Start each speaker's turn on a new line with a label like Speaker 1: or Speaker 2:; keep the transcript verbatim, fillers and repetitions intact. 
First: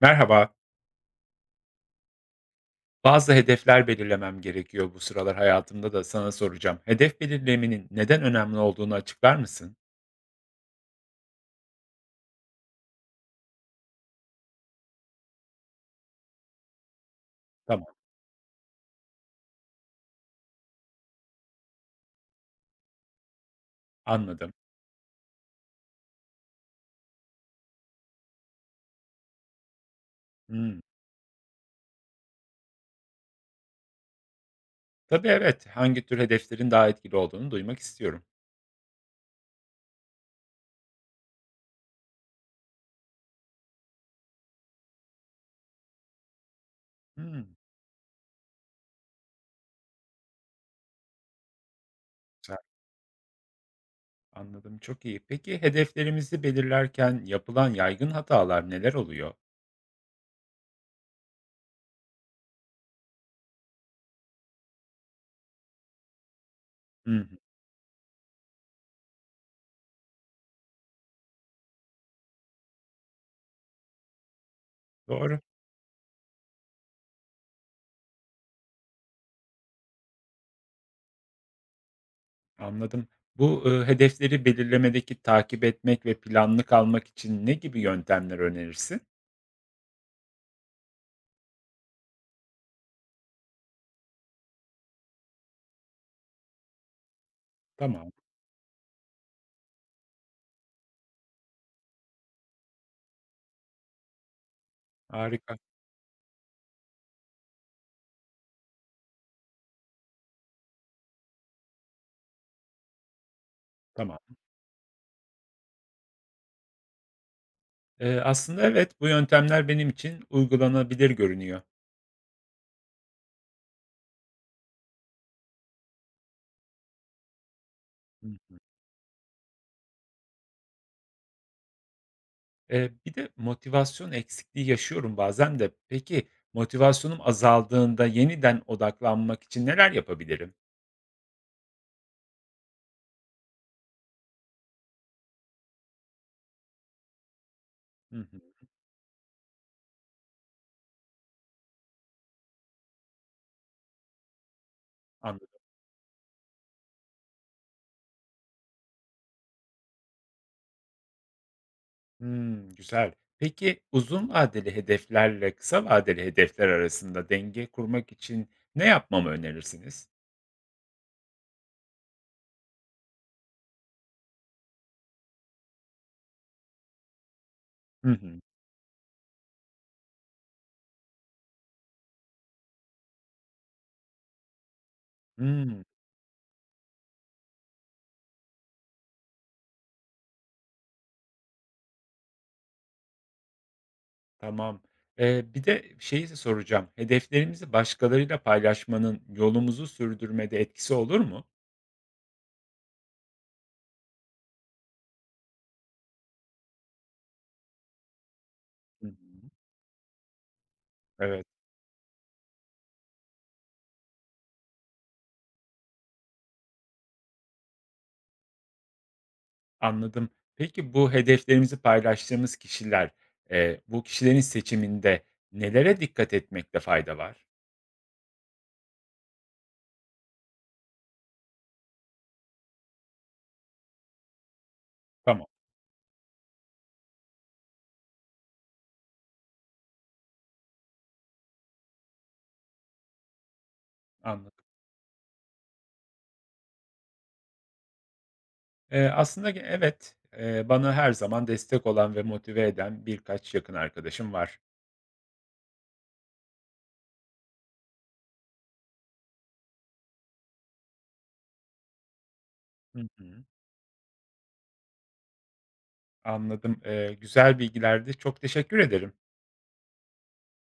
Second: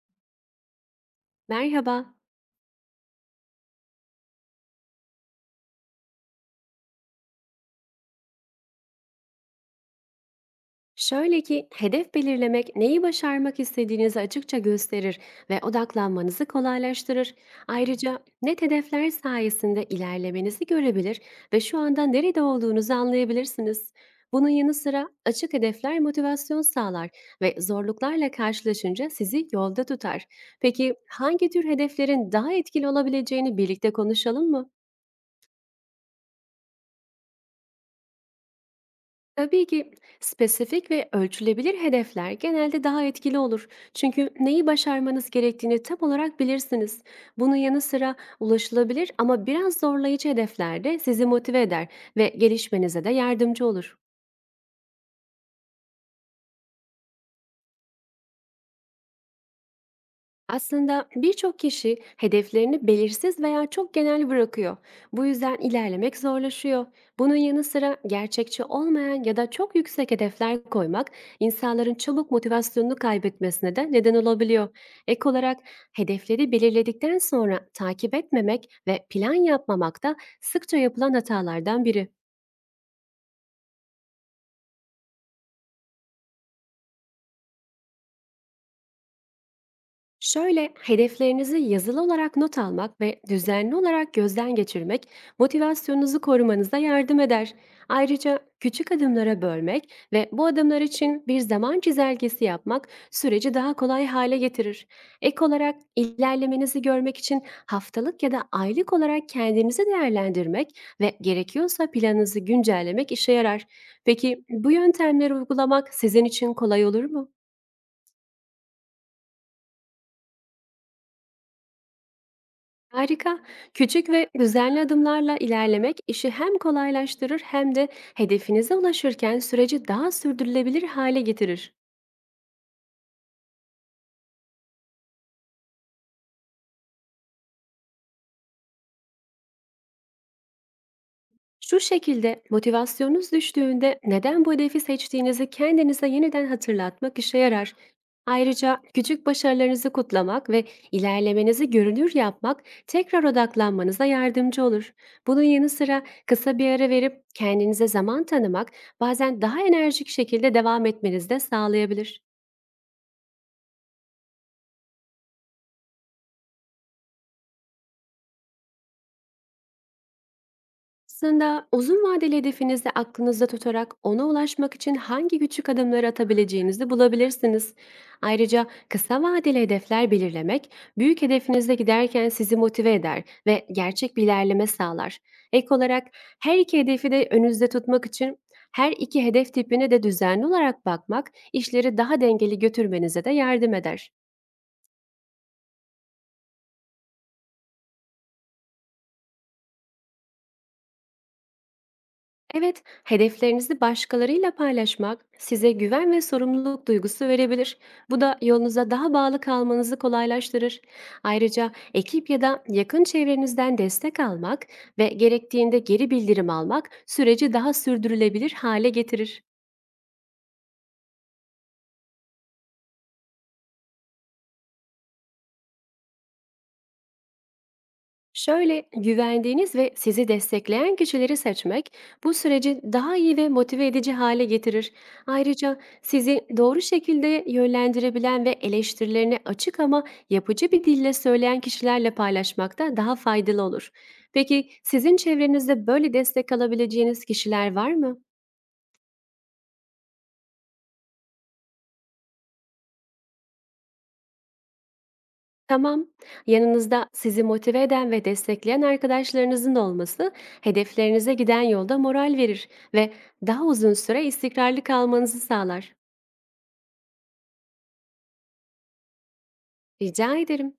Speaker 1: Merhaba.
Speaker 2: Merhaba.
Speaker 1: Bazı hedefler belirlemem gerekiyor bu sıralar hayatımda da sana soracağım. Hedef belirlemenin neden önemli olduğunu açıklar mısın?
Speaker 2: Şöyle ki hedef belirlemek neyi başarmak istediğinizi açıkça gösterir ve odaklanmanızı kolaylaştırır.
Speaker 1: Tamam,
Speaker 2: Ayrıca net hedefler sayesinde ilerlemenizi görebilir ve şu anda nerede olduğunuzu anlayabilirsiniz. Bunun
Speaker 1: anladım.
Speaker 2: yanı sıra açık hedefler motivasyon sağlar ve zorluklarla karşılaşınca sizi yolda tutar.
Speaker 1: Hmm.
Speaker 2: Peki hangi tür hedeflerin daha etkili olabileceğini birlikte konuşalım mı?
Speaker 1: Tabii evet. Hangi tür hedeflerin daha etkili olduğunu duymak istiyorum.
Speaker 2: Tabii ki spesifik ve ölçülebilir hedefler genelde daha etkili olur. Çünkü neyi başarmanız gerektiğini tam olarak bilirsiniz.
Speaker 1: Hmm.
Speaker 2: Bunun yanı sıra ulaşılabilir ama biraz zorlayıcı hedefler de sizi motive eder ve
Speaker 1: Güzel,
Speaker 2: gelişmenize de yardımcı olur.
Speaker 1: anladım. Çok iyi. Peki hedeflerimizi belirlerken yapılan yaygın hatalar neler oluyor?
Speaker 2: Aslında birçok kişi hedeflerini belirsiz veya çok genel bırakıyor. Bu yüzden ilerlemek zorlaşıyor.
Speaker 1: Hı.
Speaker 2: Bunun yanı sıra gerçekçi olmayan ya da çok yüksek hedefler koymak insanların çabuk motivasyonunu kaybetmesine de neden olabiliyor. Ek
Speaker 1: Doğru.
Speaker 2: olarak hedefleri belirledikten sonra takip etmemek ve plan yapmamak da sıkça yapılan hatalardan biri.
Speaker 1: Anladım. Bu e, hedefleri belirlemedeki takip etmek ve planlı kalmak için ne gibi yöntemler önerirsin?
Speaker 2: Şöyle hedeflerinizi yazılı olarak not almak ve düzenli olarak gözden geçirmek motivasyonunuzu korumanıza yardım eder.
Speaker 1: Tamam.
Speaker 2: Ayrıca küçük adımlara bölmek ve bu adımlar için bir zaman çizelgesi yapmak süreci daha kolay hale getirir. Ek
Speaker 1: Harika.
Speaker 2: olarak ilerlemenizi görmek için haftalık ya da aylık olarak kendinizi değerlendirmek ve gerekiyorsa planınızı güncellemek işe yarar.
Speaker 1: Tamam.
Speaker 2: Peki bu yöntemleri uygulamak sizin için kolay olur mu?
Speaker 1: Eee, aslında evet, bu yöntemler benim için uygulanabilir görünüyor.
Speaker 2: Harika. Küçük ve düzenli adımlarla ilerlemek işi hem kolaylaştırır hem de
Speaker 1: Hıh.
Speaker 2: hedefinize ulaşırken süreci daha sürdürülebilir hale getirir.
Speaker 1: Eee, bir de motivasyon eksikliği yaşıyorum bazen de. Peki, motivasyonum azaldığında yeniden odaklanmak için neler yapabilirim?
Speaker 2: Şu şekilde motivasyonunuz düştüğünde neden bu hedefi seçtiğinizi kendinize yeniden hatırlatmak işe yarar.
Speaker 1: Hı hı,
Speaker 2: Ayrıca küçük başarılarınızı kutlamak ve ilerlemenizi görünür yapmak tekrar odaklanmanıza yardımcı olur. Bunun
Speaker 1: anladım.
Speaker 2: yanı sıra kısa bir ara verip kendinize zaman tanımak bazen daha enerjik şekilde devam etmenizi de sağlayabilir.
Speaker 1: Hımm, güzel. Peki, uzun vadeli hedeflerle kısa vadeli hedefler arasında denge kurmak için ne yapmamı önerirsiniz?
Speaker 2: Aslında uzun vadeli hedefinizi aklınızda tutarak ona ulaşmak için hangi küçük adımları atabileceğinizi bulabilirsiniz.
Speaker 1: Hı hı.
Speaker 2: Ayrıca kısa vadeli hedefler belirlemek büyük hedefinize giderken sizi motive eder ve gerçek bir ilerleme sağlar. Ek
Speaker 1: Hımm.
Speaker 2: olarak her iki hedefi de önünüzde tutmak için her iki hedef tipine de düzenli olarak bakmak işleri daha dengeli götürmenize de yardım eder.
Speaker 1: Tamam. Eee, bir de şeyi soracağım. Hedeflerimizi başkalarıyla paylaşmanın yolumuzu sürdürmede etkisi olur mu?
Speaker 2: Evet, hedeflerinizi başkalarıyla paylaşmak size güven ve sorumluluk duygusu verebilir. Bu da yolunuza
Speaker 1: Hı
Speaker 2: daha bağlı
Speaker 1: hı.
Speaker 2: kalmanızı kolaylaştırır.
Speaker 1: Evet,
Speaker 2: Ayrıca ekip ya da yakın çevrenizden destek almak ve gerektiğinde geri bildirim almak süreci daha sürdürülebilir hale getirir.
Speaker 1: anladım. Peki bu hedeflerimizi paylaştığımız kişiler, eee, bu kişilerin seçiminde nelere dikkat etmekte fayda var?
Speaker 2: Şöyle güvendiğiniz ve sizi destekleyen kişileri seçmek bu süreci daha iyi ve motive edici hale getirir.
Speaker 1: Tamam,
Speaker 2: Ayrıca sizi doğru şekilde yönlendirebilen ve eleştirilerini açık ama yapıcı bir dille söyleyen kişilerle paylaşmak da daha faydalı olur.
Speaker 1: anladım.
Speaker 2: Peki sizin çevrenizde böyle destek alabileceğiniz kişiler var mı?
Speaker 1: Eee, aslında ge evet, eee, bana her zaman destek olan ve motive eden birkaç yakın arkadaşım var.
Speaker 2: Tamam. Yanınızda sizi motive eden ve destekleyen arkadaşlarınızın olması hedeflerinize giden yolda moral verir
Speaker 1: Hı
Speaker 2: ve
Speaker 1: hı.
Speaker 2: daha uzun süre istikrarlı kalmanızı sağlar.
Speaker 1: Anladım. Eee, güzel bilgilerdi. Çok teşekkür ederim.
Speaker 2: Rica ederim.